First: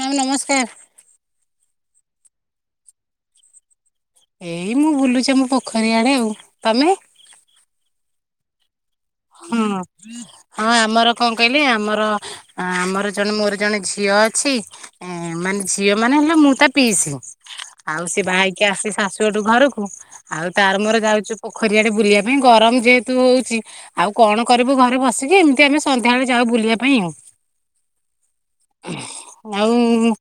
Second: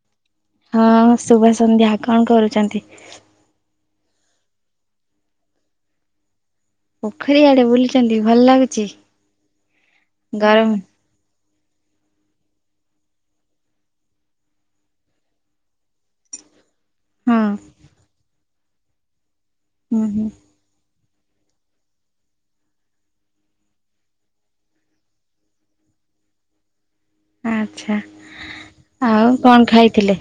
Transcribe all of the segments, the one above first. Ma'am ନମସ୍କାର। ହଁ ସୁଭ ସନ୍ଧ୍ୟା କଣ କରୁଛନ୍ତି? ଏଇ ମୁଁ ବୁଲୁଛି ଆମ ପୋଖରୀ ଆଡ଼େଆଉ, ତମେ? ପୋଖରୀ ଆଡ଼େ ବୁଲିଛନ୍ତି ଭଲ ଲାଗୁଛି? ହୁଁ, ଗରମ ହଁ ଆମର କଣ କହିଲି ଆମର ଆମର ଅଁ ଆମର ଜଣେ ଜଣେ ମୋର ଜଣେ ଝିଅ ଅଛି ଏଁ ମାନେ ଝିଅମାନେ ହେଲା ମୁଁ ତା ପିଇସି, ହଁ ଆଉ ସେ ବାହା ହେଇକି ଆସି ଶାଶୁ ହଠୁ ଘରକୁ ହୁଁ ହୁଁ ଆଉ ତାର ମୋର ଯାଉଛୁ ପୋଖରୀଆଡେ ବୁଲିବା ପାଇଁ ଗରମ ଯେହେତୁ ହଉଛି ଆଉ କଣ କରିବୁ ଘରେ ବସିକି ଏମିତି ଆମେ ସନ୍ଧ୍ୟାବେଳେ ଯାଉ ବୁଲିବା ପାଇଁ। ଆଚ୍ଛା, ଆଉ କଣ ଖାଇଥିଲେ?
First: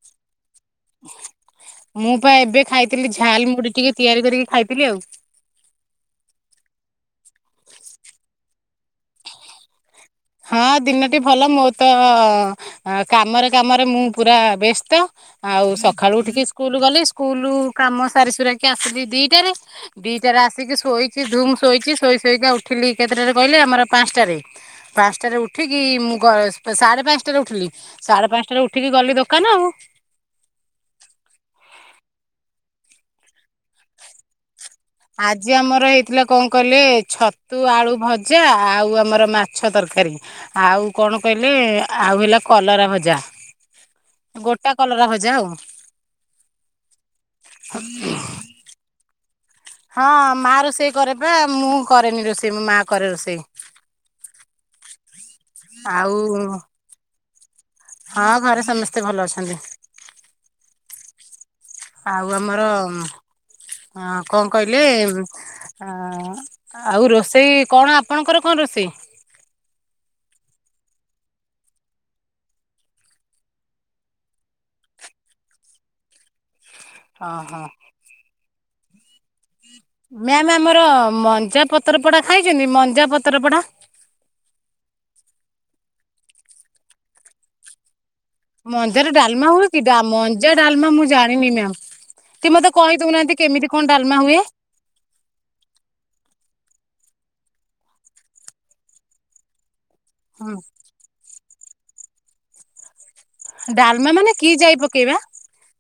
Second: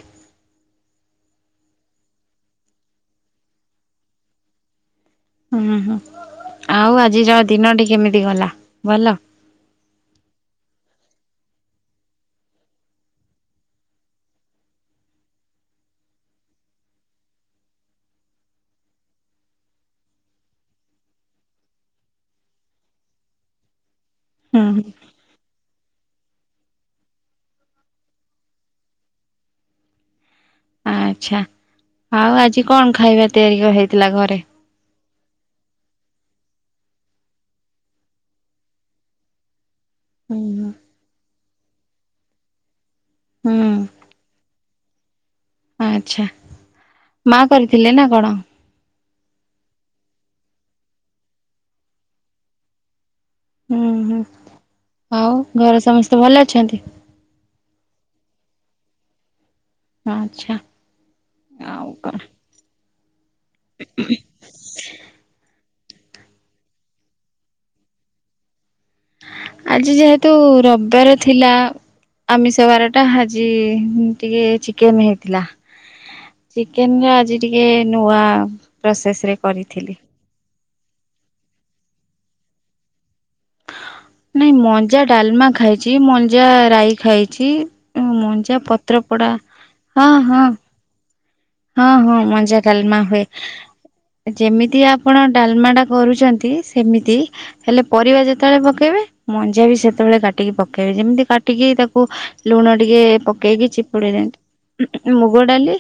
ମୁଁ ପା ଏବେ ଖାଇଥିଲି ଝାଲ ମୁଢ଼ି ଟିକେ ତିଆରି କରିକି ଖାଇଥିଲି ଆଉ। ଉହୁଁ, ଆଉ ଆଜି ଯା ଦିନଟି କେମିତି ଗଲା ଭଲ? ହଁ ଦିନଟି ଭଲ ମୋତ ଆଁ କାମରେ କାମରେ ମୁଁ ପୁରା ବ୍ୟସ୍ତ। ଆଉ ସକାଳୁ ଉଠିକି ସ୍କୁଲ୍ ଗଲି ସ୍କୁଲ କାମ ସାରି ସୁରାକି ଆସିଲି ଦିଇଟାରେ। ଦିଇଟାରେ ଆସିକି ଶୋଇଛି ଧୂମ୍ ଶୋଇଛି ଶୋଇ ଶୋଇକା ଉଠିଲି କେତେଟାରେ କହିଲେ ଆମର ପାଞ୍ଚଟାରେ। ହୁଁ ପାଞ୍ଚଟାରେ ଉଠିକି ମୁଁ ଗ ସାଢ଼େ ପାଞ୍ଚଟାରେ ଉଠିଲି। ସାଢ଼େ ପାଞ୍ଚଟାରେ ଉଠିକି ଗଲି ଦୋକାନ ଆଉ। ଆଚ୍ଛା ଆଉ ଆଜି କଣ ଖାଇବା ତିଆରି କ ହେଇଥିଲା ଘରେ? ଆଜି ଆମର ହେଇଥିଲା କଣ କହିଲେ ଛତୁ ଆଳୁ ଭଜା ଆଉ ଆମର ମାଛ ତର କାରୀ, ହୁଁ ହୁଁ ଆଉ କଣ? କହିଲେ ଆଉ ହେଲା କଲରା ଭଜା, ହୁଁ ଗୋଟା କଲରା ଭଜା ଆଉ। ଆଚ୍ଛା, ମା କରିଥିଲେ ନା କଣ? ହଁ ମାଆ ରୋଷେଇ କରେପା ମୁଁ କରେନି ରୋଷେଇ ମୋ ମାଆ କରେ ରୋଷେଇ। ହୁଁ ହୁଁ, ଆଉ ଘରେ ଆଉ ସମସ୍ତେ ଭଲ ଅଛନ୍ତି? ହଁ ଘରେ ସମସ୍ତେ ଭଲ ଅଛନ୍ତି। ଆଚ୍ଛା। ଆଉ ଆମର ଅଁ କଣ କହିଲେ ଅଁ ଆଉ ରୋଷେଇ କଣ ଆପଣଙ୍କର କଣ ରୋଷେଇ? ଆଜି ଯେହେତୁ ରବିବାର ଥିଲା ଆମିଷ ବାରଟା ଆଜି ଟିକେ ଚିକେନ୍ ହେଇଥିଲା। ଚିକେନରେ ଆଜି ଓହୋ ଟିକେ ନୂଆ ପ୍ରୋସେସରେ କରିଥିଲି। ମ୍ୟାମ୍ ଆମର ମଞ୍ଜା ପତର ପୋଡା ଖାଇଛନ୍ତି ମଞ୍ଜା ପତର ପଡା? ନାଇଁ ମଞ୍ଜା ଡାଲମା ଖାଇଛି, ମଞ୍ଜା ରାଇ ଖାଇଛି, ଉଁ ମଞ୍ଜା ପତ୍ର ମଞ୍ଜାର ପୋଡା ଡାଲମା ହୁଏ କି? ଡ଼ା ହଁ ହଁ ମଞ୍ଜା ଡାଲମା ମୁଁ ଜା ହଁ ହଁ ମଞ୍ଜା ଥାଲେ ମା ହୁଏ କେମିତି କଣ ଡାଲମା ହୁଏ ଯେମିତିଆ ଆପଣ ଡାଲମା ଟା କରୁଛନ୍ତି ସେମିତି ହେଲେ ପରିବା ଯେତେବେଳେ ପକେଇବେ ମଞ୍ଜା ବି ସେତ ସେତେବେଳେ କାଟିକି ପକେଇବି ଯେମିତି କାଟିକି ତାକୁ ଲୁଣ ଟିକେ ପ ପକେଇକିି ଡାଲମା ଚିପୁଡିଲେ ମାନେ କି ଯାଇ ପକେଇବା ମୁଗଡ଼ାଲି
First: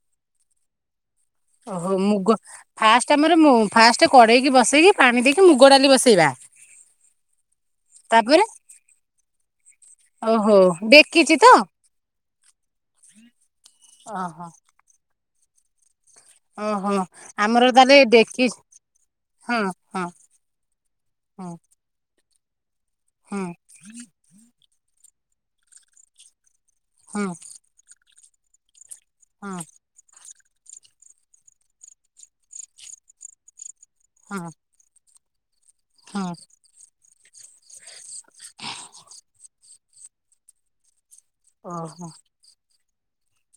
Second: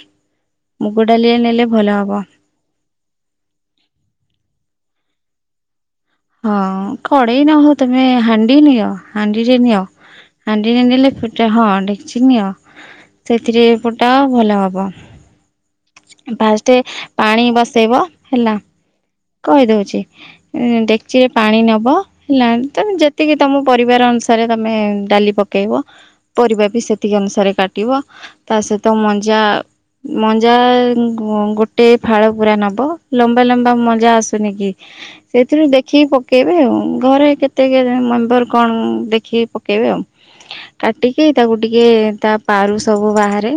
ମୁଗଡାଲି ହେ ଓହୋ ମୁଗ ଫାଷ୍ଟ ଆମର ଫାଷ୍ଟ କଡେଇକି ବସେଇକି ପାଣି ଦେଇକି ମୁଗ ଡାଲି ବସେଇବା। ହଁ କଡ଼େଇ ନହଉ ତମେ ତାପରେ ହାଣ୍ଡି ନିଅ ହାଣ୍ଡିରେ ନିଅ। ଓହୋ ହାଣ୍ଡିରେ ନେଲେ ଡେକିଚି ଫୁଟା ତ ହଁ ଡେକ୍ଚି ନିଅ ସେଥିରେ ଫୁଟାଅ ଓହୋ ଭଲ ହବ। ଫାଷ୍ଟ ଓହୋ ପାଣି ଆମର ତାହେଲେ ବସେଇବ ଡେକି ହେଲା। ହଁ କହିଦଉଛି ହଁ ଡେକ୍ଚିରେ ହଁ ପାଣି ନବ ହେଲା ତମେ ଯେତିକି ହଁ ତମକୁ ପରିବାର ଅନୁସାରେ ତମେ ଡାଲି ପକେଇବ ପରିବା ବି ସେତିକି ହଁ ଅନୁସାରେ କାଟ କାଟିବ ତା ସହିତ ମଞ୍ଜା ମଞ୍ଜା ଗୋ ଗୋଟେ ଫାଳ ପୁରା ନବ ଲମ୍ବା ଲମ୍ବା ମଞ୍ଜା ହଁ ଆସୁନି କି। ସେଇଥିରୁ ଦେଖିକି ହଁ ହଁ ପକେଇବେ ଆଉ ଘରେ କେ କେତେ କେଜାଣି ମେମ୍ବର କଣ ଦେଖିକି ପକେଇବେ ଆଉ କାଟିକି ତାକୁ ଟିକେ ଓହୋ। ତାପ ପାରୁ ସବୁ ବାହାରେ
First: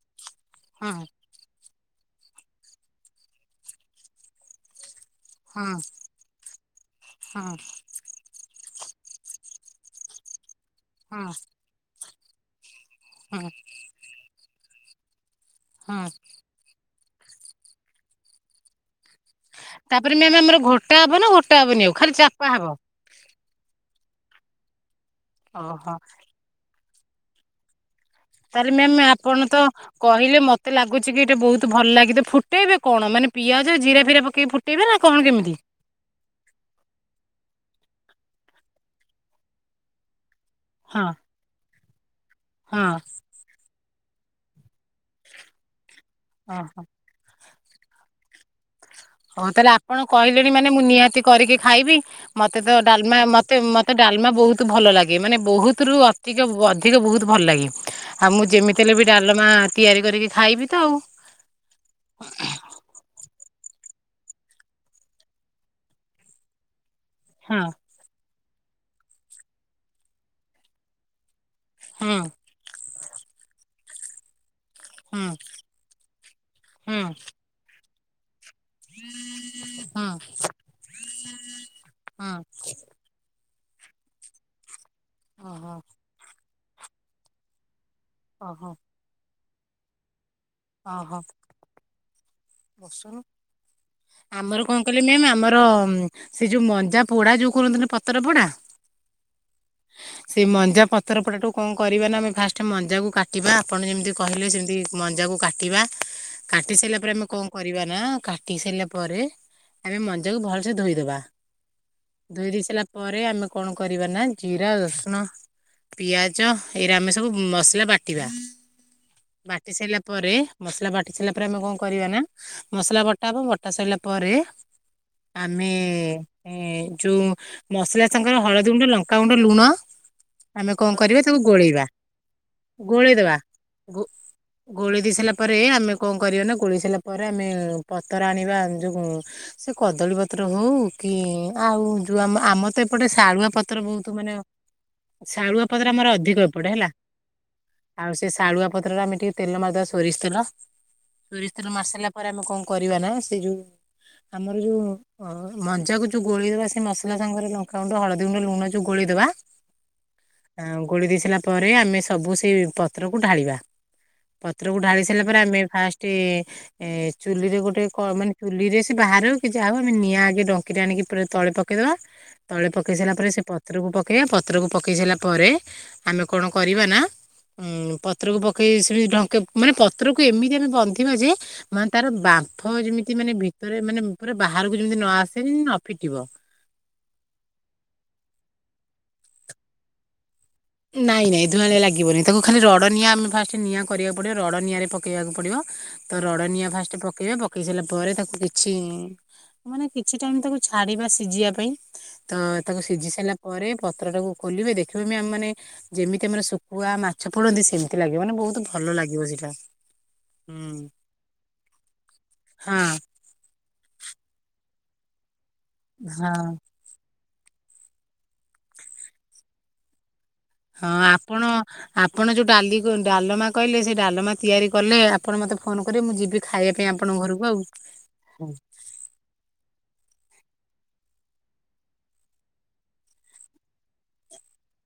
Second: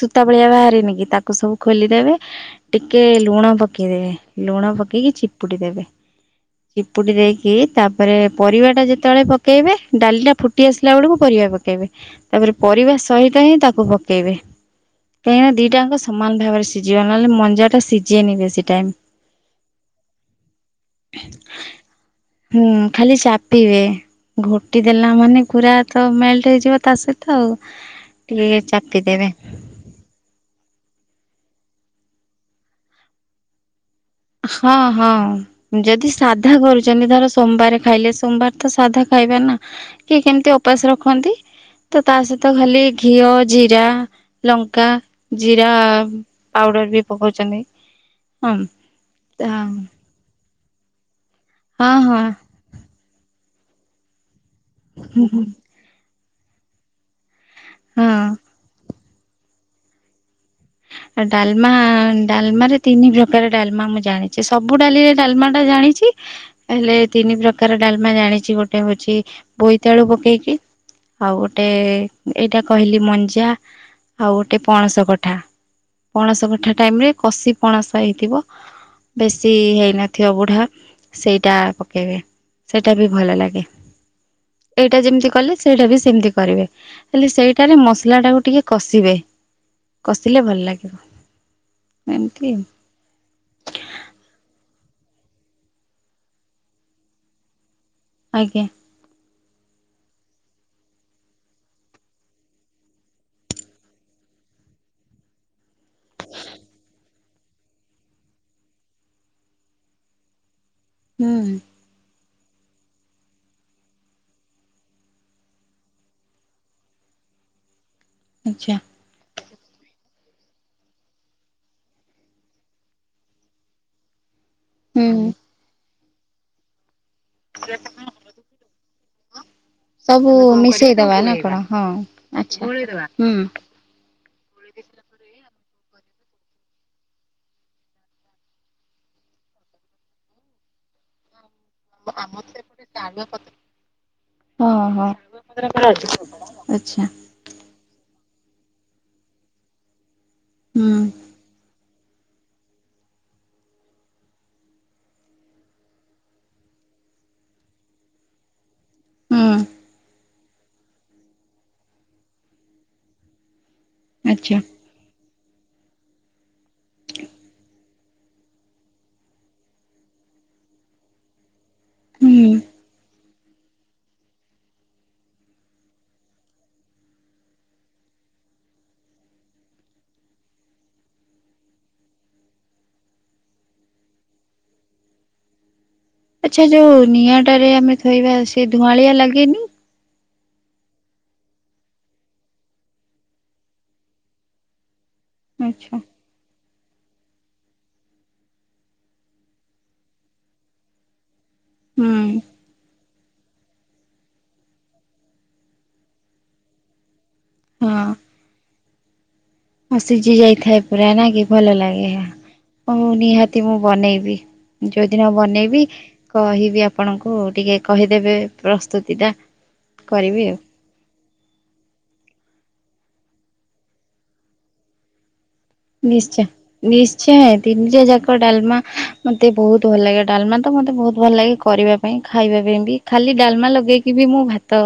ସୂତା ଭଳିଆ ହଁ ବାହାରେନି କି ତାକୁ ତାକୁ ସବୁ ଖୋଲିଦେବେ ଟିକେ ଲୁଣ ପକେଇଦେବେ ଲୁଣ ପକେଇକି ଚିପୁଡ଼ି ହଁ ଦେବେ। ଚିପୁଡି ଦେଇକି ହଁ ତାପରେ ପରିବା ଟା ଯେତେବେଳେ ପକେଇବେ ଡାଲିଟା ଫୁଟ ଫୁଟି ଆସିଲା ବେଳକୁ ହଁ ହଁ ପରିବା ପକେଇବେ ତାପରେ ପରିବା ସହିତ ହିଁ ତାକୁ ପ ପକେଇବେ କାହିଁକି ନା ଦିଟାଙ୍କ ହଁ ସମାନ ଭାବରେ ସିଝିବ ନହେଲେ ମଞ୍ଜାଟା ସିଝେନି ବେଶୀ ଟାଇମ୍। ତାପରେ ମ୍ୟାମ୍ ଆମର ଘୋଟା ହବ ନା ଘୋଟା ହବନି ଆଉ ଖାଲି ଚାପା ହୁଁ ହବ। ଖାଲି ଚାପିବେ ଘୋଟି ଦେଲା ମାନେ ଖୁରା ଓହୋ ତ ମେ ମେଲ୍ଟେ ହେଇଯିବା ତା ସହିତ ଆଉ। ଟିକେ ତାହେଲେ ମ୍ୟାମ୍ ଚାପିଦେବେ। ଆପଣ ତ କହିଲେ ମତେ ଲାଗୁଛି କି ଏଇଟା ବହୁତ ଭଲ ଲାଗିବ ଫୁଟେଇବେ କଣ ମାନେ ପିଆଜ ଜିରା ଫିରା ପ ପକେଇକି ହଁ ଫୁଟେଇବେ ନା କଣ କେମିତି? ହଁ। ଯଦି ସାଧା କରୁଛନ୍ତି ଧର ସୋମବାର ଖାଇଲେ ସୋମବାର ତ ସାଧା ଖାଇବେ ନା କିଏ କେମିତି ଉପାସ ହଁ ରଖନ୍ତି ତ ତା ସହିତ ଖାଲି ହଁ। ଘିଅ ଜିରା ଲଙ୍କା ଜିରା ଓହୋ ପାଉଡର ବି ପକଉଛନ୍ତି ହଁ। ହଉ ତାହେଲେ ଆପଣ କହିଲେଣି ମାନେ ମୁଁ ନିହାତି କରିକି ହଁ ଖାଇବି। ହଁ ମତେ ମତେ ତ ଡାଲମା ମତେ ମତେ ଡାଲମା ବୋହୁତୁ ଭଲ ଲାଗେ ମାନେ ବୋହୁତୁରୁ ଅଧିକ ବୋହୁତୁ। ଟିକେ ବହୁତ ଭଲ ଲାଗେ ହଁ। ଆଉ ମୁଁ ଯେମିତି ହେଲେ ବି ଡାଲମା ତିଆରି କରିକି ଖାଇବି ତ ଆଉ। ଆ ଡାଲମା ଡାଲମାରେ ତିନି ପ୍ରକାର ଡାଲମା ମୁଁ ଜାଣିଛି ସବୁ ଡାଲିରେ ଡାଲମାଟା ଜାଣିଛି ହେଲେ ତିନି ହଁ ପ୍ରକାର ଡାଲମା ଜାଣିଛି ଗୋଟେ ହଉଛି ବୋଇତାଳୁ ପକେଇକି ଆଉ ଗୋଟେ ହୁଁ ଟେ କହିଲି ମଞ୍ଜା ଆଉ ଗୋଟେ ପଣସ ହୁଁ କଠା। ପଣସ କଠା ହୁଁ। ଟାଇମରେ କଷି ପଣସ ହେଇଥିବ ବେଶୀ ହଁ ହେଇନଥିବ ବୁଢା ସେଇଟା ପକେଇବେ ହଁ ସେଇଟା ବି ଭଲ ଲାଗେ। ଏଇଟା ଯେମିତି କଲେ ଓହୋ ସେଇଟା ବି ସେମିତି କରିବେ। ହେଲେ ସେଇଟାରେ ମସଲା ଟାକୁ ଟିକେ ଓହୋ କଷିବେ କଷିଲେ ଭଲ ଲାଗେ। ଓହୋ। ଏମିତି। ବସୁନ। ଆମର କଣ କହିଲେ ମ୍ୟାମ୍ ଆମର ସେଇ ଯୋଉ ମଞ୍ଜା ପୋଡା ଯୋଉ କହୁନଥିଲେ ପ ପତର ପୋଡ଼ା। ଆଜ୍ଞା ସେଇ ମଞ୍ଜା ପତରପୋଡା଼ ଟାକୁ କଣ କରିବେ ନା ଆମେ ଫାଷ୍ଟ ମଞ୍ଜାକୁ କାଟିବା ଆପଣ ଯେମିତି କହିଲେ ସେମିତି ମଞ୍ଜାକୁ କା କାଟିବା କାଟି ସାରିଲା ପରେ ଆମେ କଣ କରିବା ନା କାଟି ସାରିଲା ପରେ ଆମେ ମଞକୁ ଭଲସ ଧୋଇଦେବା। ହୁଁ ଧୋଇ ଦେଇ ସାରିଲା ପରେ ଆମେ କଣ କରିବା ନା ଜିରା ରସୁଣ ପିଆଜ ଏଇରେ ଆମେ ସବୁ ମସଲା ବାଟି ଆଚ୍ଛା ବାଟିବା ବାଟି ସାରିଲା ପରେ ମସଲା ବାଟି ସାରିଲା ପରେ ଆମେ କଣ କରିବା ନା ମସଲା ବଟା ହବ ବଟା ସରିଲା ପରେ ହୁଁ ଆମେ ଯେଉଁ ମସଲା ସାଙ୍ଗରେ ହଳଦୀ ଗୁଣ୍ଡ ଲଙ୍କାଗୁଣ୍ଡ ଲୁଣ। ସବୁ ଆମେ କଣ ମିଶେଇଦବା କରିବା ନା ତାକୁ କଣ ହଁ ଗୋଳେଇବା ଆପଣ ହଁ ଆଛା ହଁ। ଗ ଗୋଳି ଦେଇ ସାରିଲା ପରେ ଆମେ କଣ କରିବା ନା ଗୋଳିଇ ସାରିଲା ପରେ ପରେ ଆମେ ପତ୍ର ଆଣିବା ଯେଉଁ ସେ କଦଳୀପତ୍ର ହେଉ କି ଆଉ ଯ ଆ ଆମ ତ ଏପଟେ ଶାଳୁଆ ପତ୍ର ବହୁତ ମାନେ ହଁ ହଁ। ଶାଳୁଆପତ୍ର ଆମର ଅଧିକ ଏପଟେ ହେଲା। ଆଚ୍ଛା ଆଉ ସେ ଶାଳୁଆ ପତ୍ରରେ ଆମେ ଟିକେ ତେଲ ମାରିଦବା ସୋରିଷ ତେଲ। ହୁଁ ସୋରିଷ ତେଲ ମାରି ସାରିଲା ପରେ ଆମେ କଣ କରିବା ନା ସେ ଯୋଉ ଆମର ଯୋଉ ଅ ମଞ୍ଜାକୁ ଯଉ ଗୋଳି ଦେବା ସେ ମସଲା ସାଙ୍ଗରେ ଲଙ୍କାଗୁଣ୍ଡ ହଳଦୀ ଗୁଣ୍ଡ ଲୁଣ ଯଉ ଗୋଳେଇଦବା। ହୁଁ ଆ ଗୋଳି ଦେଇ ସାଇଲା ପରେ ଆମେ ସବୁ ସେଇ ପତ୍ରକୁ ଢାଳିବା ଆଚ୍ଛା ପତ୍ରକୁ ଢାଳି ପରେ ଆମେ ଫାଷ୍ଟ ଏ ଚୁଲିରେ ଗୋଟେ ମାନେ ଚୁଲି ରେ ସେ ବାହାର ହଉ କି ଯା ହଉ ଆମେ ନିଆଁ ଆଗେ ଡଙ୍କିରେ ଆଣିକି ପୁରା ତଳେ ପ ପକେଇଦବା ହୁଁ। ତଳେ ପକେଇ ସାରିଲା ପରେ ସେ ପତ୍ରକୁ ପକେଇବା ପତ୍ରକୁ ପକେଇ ସାରିଲା ପରେ ଆମେ କଣ କରିବା ନା। ଉଁ ପତ୍ରକୁ ପକେଇ ସେମତି ଢଙ୍କ ମାନେ ପତ୍ରକୁ ଏମିତି ଆମେ ବନ୍ଧିବା ଯେ ମାନେ ତାର ବାମ୍ଫ ଯେମିତି ମାନେ ଭିତରେ ମାନେ ପୁରା ବାହାରକୁ ଯେମିତି ନ ଆସେନ ନ ଫିଟିବ। ଆଚ୍ଛା ଯୋଉ ନିଆଁଟାରେ ଆମେ ଥୋଇବା ସେ ଧୁଆଁଳିଆ ଲାଗେନି। ନାଇଁ ନାଇଁ ଧୂଆଁଳିଆ ଲାଗିବନି ତାକୁ ଖାଲି ରଡ଼ ନିଆଁ ଆମେ ଫାଷ୍ଟ ନିଆଁ କରିବାକୁ ପଡିବ ରଡ଼ ନିଆରେ ପ ପକେଇବାକୁ ପଡିବ ଆଚ୍ଛା। ତ ରଡ଼ ନିଆ ଫାଷ୍ଟ ପକେଇବେ ପକେଇ ସାରିଲା ପରେ ତାକୁ କିଛି ମାନେ କିଛି ଟାଇମ ତାକୁ ଛାଡିବା ସିଝିବା ପାଇଁ। ହୁଁ ତ ତାକୁ ସିଝି ସାରିଲା ପରେ ପତ୍ର ଟାକୁ ଖୋଲିବେ ଦେଖିବେ ବି ଆମେ ମାନେ ଯେମିତି ଆମର ଶୁଖୁଆ ମାଛ ପଡନ୍ତି ସେମିତି ଲାଗିବ ମାନେ ବହୁତ ଭଲ ଲାଗିବ ସେଇଟା। ହଁ ସିଝି ଯାଇଥାଏ ହୁଁ। ପୁରା ନା କି ଭଲ ଲାଗେ ହଁ ଆଉ ନିହାତି ମୁଁ ବନେଇବି ଯୋଉଦିନ ବନେଇବି ହଁ କହିବି ଆ ଆପଣଙ୍କୁ ଟିକେ କହିଦେବେ ପ୍ରସ୍ତୁତିଟା କରିବି ଆଉ। ହଁ ଆପଣ ଆପଣ ଯୋଉ ଡାଲି ଡାଲମା କହିଲେ ସେ ଡାଲମା ତିଆରି କଲେ। ଆପଣ ମୋତେ ଫୋନ କରିିବ ମୁଁ ଯିବି ନିଶ୍ଚୟ ଖାଇବା ପାଇଁ ଆପଣଙ୍କ ଘରକୁ ନିଶ୍ଚୟ ଆଉ। ତିନିଟା ଯାକ ଡାଲମା ମୋତେ ବହୁତ ଭଲ ଲାଗେ ଡାଲମା ତ ମୋତେ ବହୁତ ଭଲ ଲାଗେ କରିବା ପାଇଁ ଖାଇବା ପାଇଁ ବି। ଖାଲି ଡାଲମା ଲଗେଇକି ବି ମୁଁ ଭାତ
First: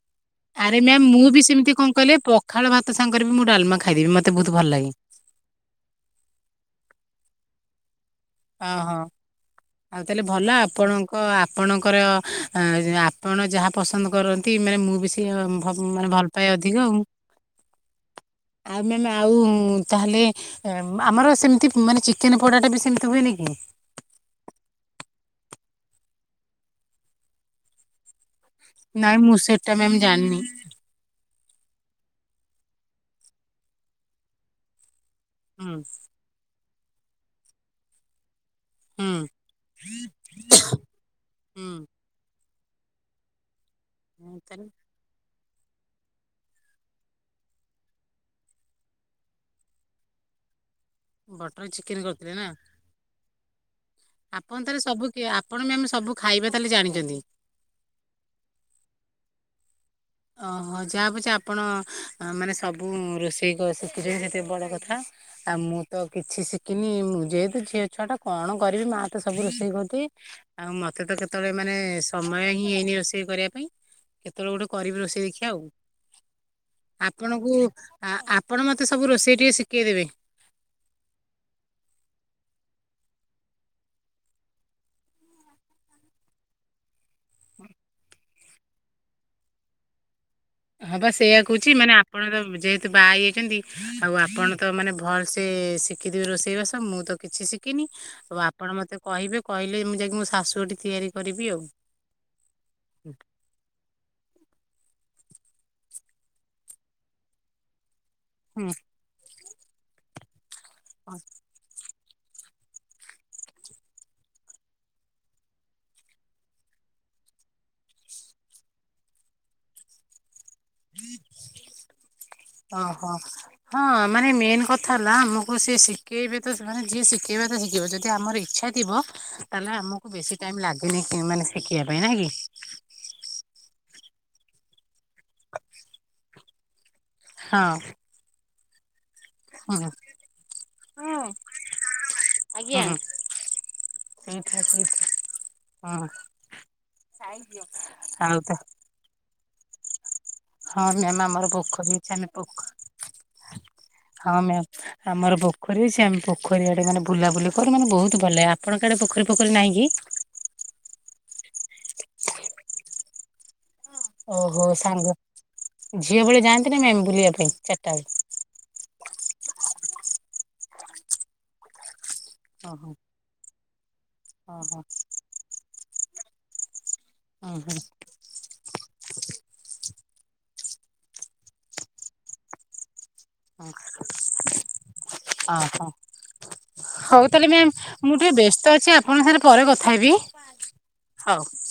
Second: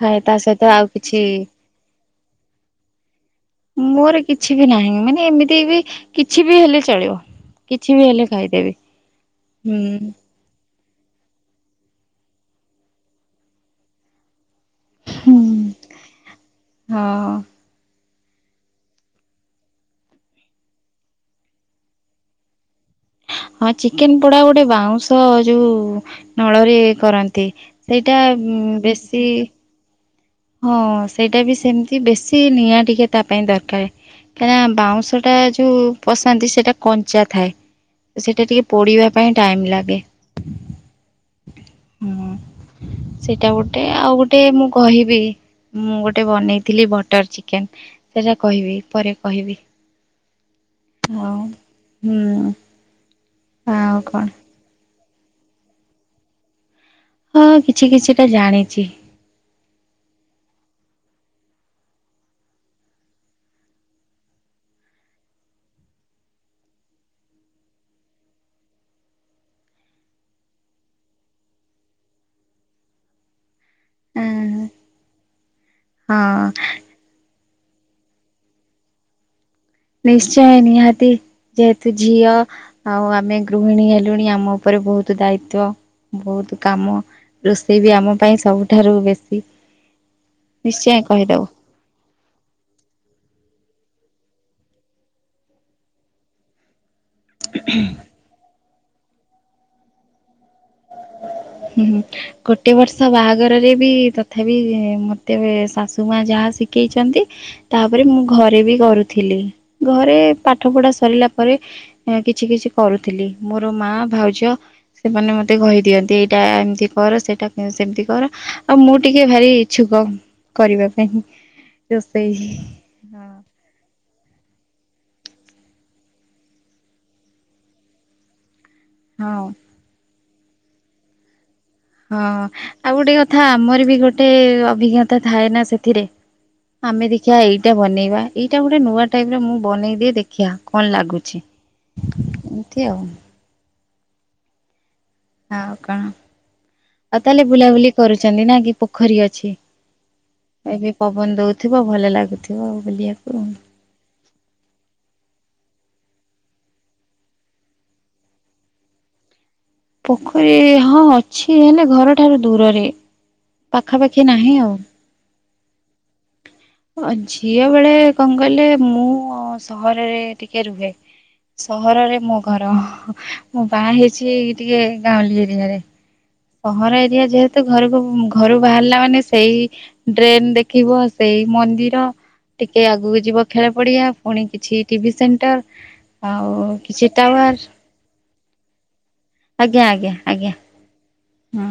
ଖାଏ ତା ସହିତ ଆଉ କିଛି। ଏମିତି କଣ କଲେ ପଖାଳ ଭାତ ସାଙ୍ଗରେ ବି ମୁଁ ଡାଲ ମୋର କିଛି ବି ନାହିଁ ମାନେ ଏମିତି ବି କିଛି ବି ହେଲେ ଚଳିବ କିଛି ବି ହେଲେ ଖାଇଦେବି। ଓହୋ। ଆଉ ହୁଁ ତାହେଲେ ଭଲ ଆପଣଙ୍କ ଆପଣଙ୍କର ଆପଣ ଯାହା ପସନ୍ଦ କରନ୍ତି ମାନେ ମୁଁ ବି ସେ ହୁଁ ଟେ ମାନେ ଭଲ ପାଏ ଅଧିକ ଆଉ। ହଁ। ଆଉ ମାମ୍ ଆଉ ତାହେଲେ ଆମର ସେମିତି ମାନେ ଚିକେନ୍ ପୋଡ଼ାଟା ବି ସେମତି ହୁଏନି କି? ଚିକେନ୍ ପୋଡ଼ା ଗୋଟେ ବାଉଁଶ ଯୋଉ ନଳରେ କରନ୍ତି। ସେଇଟା ବେଶୀ। ତା ମାନେ ଜାଣିନି। ହଁ ସେଇଟା ବି ସେମିତି ବେଶୀ ନିଆଁ ଟିକେ ତା ପାଇଁ ଦରକାର କାଇଁନା ବାଉଁଶ ଟା ହୁଁ ଯୋଉ ପସାନ୍ତି ସେଇଟା କଞ୍ଚା ଥାଏ ସେଇଟା ଟିକେ ପୋଡ଼ିବା ହୁଁ ପାଇଁ ଟାଇମ୍ ଲାଗେ। ସେଇଟା ଗୋଟେ ଆଉ ହୁଁ ଗୋଟେ ତାହେଲେ ମୁଁ କହିବି ମୁଁ ଗୋଟେ ବନେଇଥିଲି ବଟର୍ ଚିକେନ୍ ସେହା କହିବି ପରେ କହିବି। ହଉ ବଟର ଚିକେନ କରିଥିଲେ ହୁଁ ନା? ଆଉ କଣ? ଆପଣ ତାରସବୁ ଆପଣ ମାମ୍ ସବୁ ଖାଇବା ତାହେଲେ ଜାଣିଛନ୍ତି। ହଁ କିଛି କିଛିଟା ଜାଣିଛି। ଓହୋ ଯାହା ପଛେ ଆପଣ ମାନେ ସବୁ ରୋଷେଇ କରି ଶିଖିଛନ୍ତି ସେତେ ବଡ଼ କଥା। ଆଉ ମୁଁ ତ କିଛି ଶିଖିନି ମୁଁ ଯେହେତୁ ଝିଅ ଛୁଆ ଟା କଣ କରିବି ମା ତ ସବୁ ରୋଷେଇ କରିଦିଏ। ଆଉ ମତେ ତ କେତେବେଳେ ମାନେ ସମୟ ହିଁ ହେଇନି ରୋଷେଇ କରିବା ପାଇଁ। କେତେବେଳେ ଗୋଟେ କରିବି ରୋଷେଇ ଦେଖିବା ଆଉ। ହଁ। ଆପଣଙ୍କୁ ଆପଣ ମତେ ସବୁ ରୋଷେଇ ଟିକେ ଶିଖେଇଦେବେ। ନିଶ୍ଚୟ ନିହାତି ଯେହେତୁ ଝିଅ ଆଉ ଆମେ ଗୃହିଣୀ ହେଲୁଣି ଆମ ଉପରେ ବହୁତ ଦାୟିତ୍ୱ ବହୁତ କାମ। ରୋଷେଇ ବି ଆମ ପାଇଁ ସବୁଠାରୁ ବେଶୀ ହଁ ନିଶ୍ଚୟ ବା ସେଇଆ କହିଦବୁ। କହୁଛି ମାନେ ଆପଣ ତ ଯେହେତୁ ବାହା ହେଇ। ଆଉ ଆପଣ ତ ମାନେ ଭଲସେ ଶିଖିଥିବେ ରୋଷେଇ ବାସ ମୁଁ ତ କିଛି ଶିଖିନି ଆଉ ଆପଣ ମତେ କହିବେ କହିଲେ ମୁଁ ଯାଇକି ମୋ ଶାଶୁଟିି ତିଆରି କରିବି ଆଉ। ହୁଁ ହୁଁ [inaudible] ଗୋଟିଏ ବର୍ଷ ବାହାଘରରେ ବି ତଥାପି ମୋତେ ଶାଶୁ ମା ଯାହା ଶିଖେଇଛନ୍ତି। ତାପରେ ମୁଁ ଘରେ ବି କରୁଥିଲି ଘରେ ପାଠ ପଢ଼ା ସରିଲା ପରେ। କିଛି କିଛି କରୁଥିଲି ମୋର ମା ଭାଉଜ ସେମାନେ ମତେ କହିଦିଅନ୍ତି ଏ ଏଟା ଏମିତି କର ସେଇଟା ସେମତି କର ଆଉ ମୁଁ ଟିକେ ଭାରି ଇଚ୍ଛୁକ। କରିବା ପାଇଁ ରୋଷେଇ। ଓହୋ। ହଁ ହଁ ମାନେ ମେନ୍ କଥା ହେଲା ଆମକୁ ସିଏ ଶିଖେଇବେ ତ ମାନେ ଯିଏ ଶିଖେଇବେ ତ ଶିଖେଇିବେ ଯଦି ଆମର ଇଚ୍ଛା ଥିବ ହଁ ଆମକୁ ବେଶି ଟାଇମ୍ ଲାଗେନି ମାନେ ଶିଖିବା ପାଇଁ। ନାଇଁ ହଁ କି ଆଉ ଗୋଟେ କଥା ଆମର ବି ଗୋଟେ ଅଭିଜ୍ଞତା ଥାଏ ନା ସେଥିରେ। ଆମେ ଦେଖିବା ହଁ ଏଇଟା ବନେଇବା ଏଇଟା ଗୋଟେ ନୂଆ ଟାଇପ୍ ମୁଁ ହୁଁ ବନେଇଦିଏ ଦେଖିବା କଣ ଲାଗୁଛି ଏମିତି ଆଉ। ସେଇଠା ସଠ [inaudible] ଆଉ କଣ ଆଉ ତାହେଲେ ବୁଲାବୁଲି ଆଉ କରୁଛନ୍ତି ତ ନା କି? ପୋଖରୀ ଅଛି ହଁ ଏବେ ମ୍ୟାମ୍ ପବନ ଆମର ଦଉଥିବ ପୋଖରୀ ଅଛି ଭଲ ଆମେ ଲାଗୁଥିବ ବୁଲିବାକୁ। ହଁ ମ୍ୟାମ୍। ଆମର ପୋଖରୀ ଅଛି ଆମେ ପୋଖରୀ ଆଡ଼େ ମାନେ ବୁଲାବୁଲି କରୁ ମାନେ ବହୁତ ଭଲ ଲାଗେ ଆପଣଙ୍କ ଆଡ଼େ ପୋଖରୀ ଫଖରୀ ନାହିଁ କି? ପୋଖରୀ ହଁ ଅଛି ହେଲେ ଘର ଠାରୁ ଦୂରରେ। ପାଖାପାଖି ନାହିଁ ଓହୋ ସାଙ୍ଗ ଝିଅ ବେଳେ ଯାଆନ୍ତି ନା ମ୍ୟାମ୍ ଆଉ ବୁଲିବା ପାଇଁ ଝିଅ ଚାରିଟା ବେଳେ। କଣ କହିଲେ ମୁଁ ସହରରେ ଟିକେ ରୁହେ ସହରରେ ମୁ ଓହୋ। କାରଣ ମୁଁ ବାହା ହେଇଛି ଏଇ ଓହୋ ଟିକେ ଗାଉଁଳି ଏରିଆରେ। ସହର ଏରିଆ ଯେହେତୁ ଓହୋ ଘରକୁ ଘରୁ ବାହାରିଲା ମାନେ ସେଇ ଡ୍ରେନ ଦେଖିବ ସେଇ ମନ୍ଦିର। ଟିକେ ଆଗକୁ ଯିବ ଖେଳ ପଡିଆ ପୁଣି କିଛି ଟିଭି ସେଣ୍ଟର। ହଁ ହଁ। ଆଉ କିଛି ହଉ ଟାୱାର ତାହେଲେ ମ୍ୟାମ୍ ମୁଁ ଟିକେ ବ୍ୟସ୍ତ ଅଛି ଆପଣଙ୍କ ସାଙ୍ଗରେ ପରେ ଆଜ୍ଞା କଥାହେବି। ଆଜ୍ଞା ଆଜ୍ଞା ହଉ ହଁ।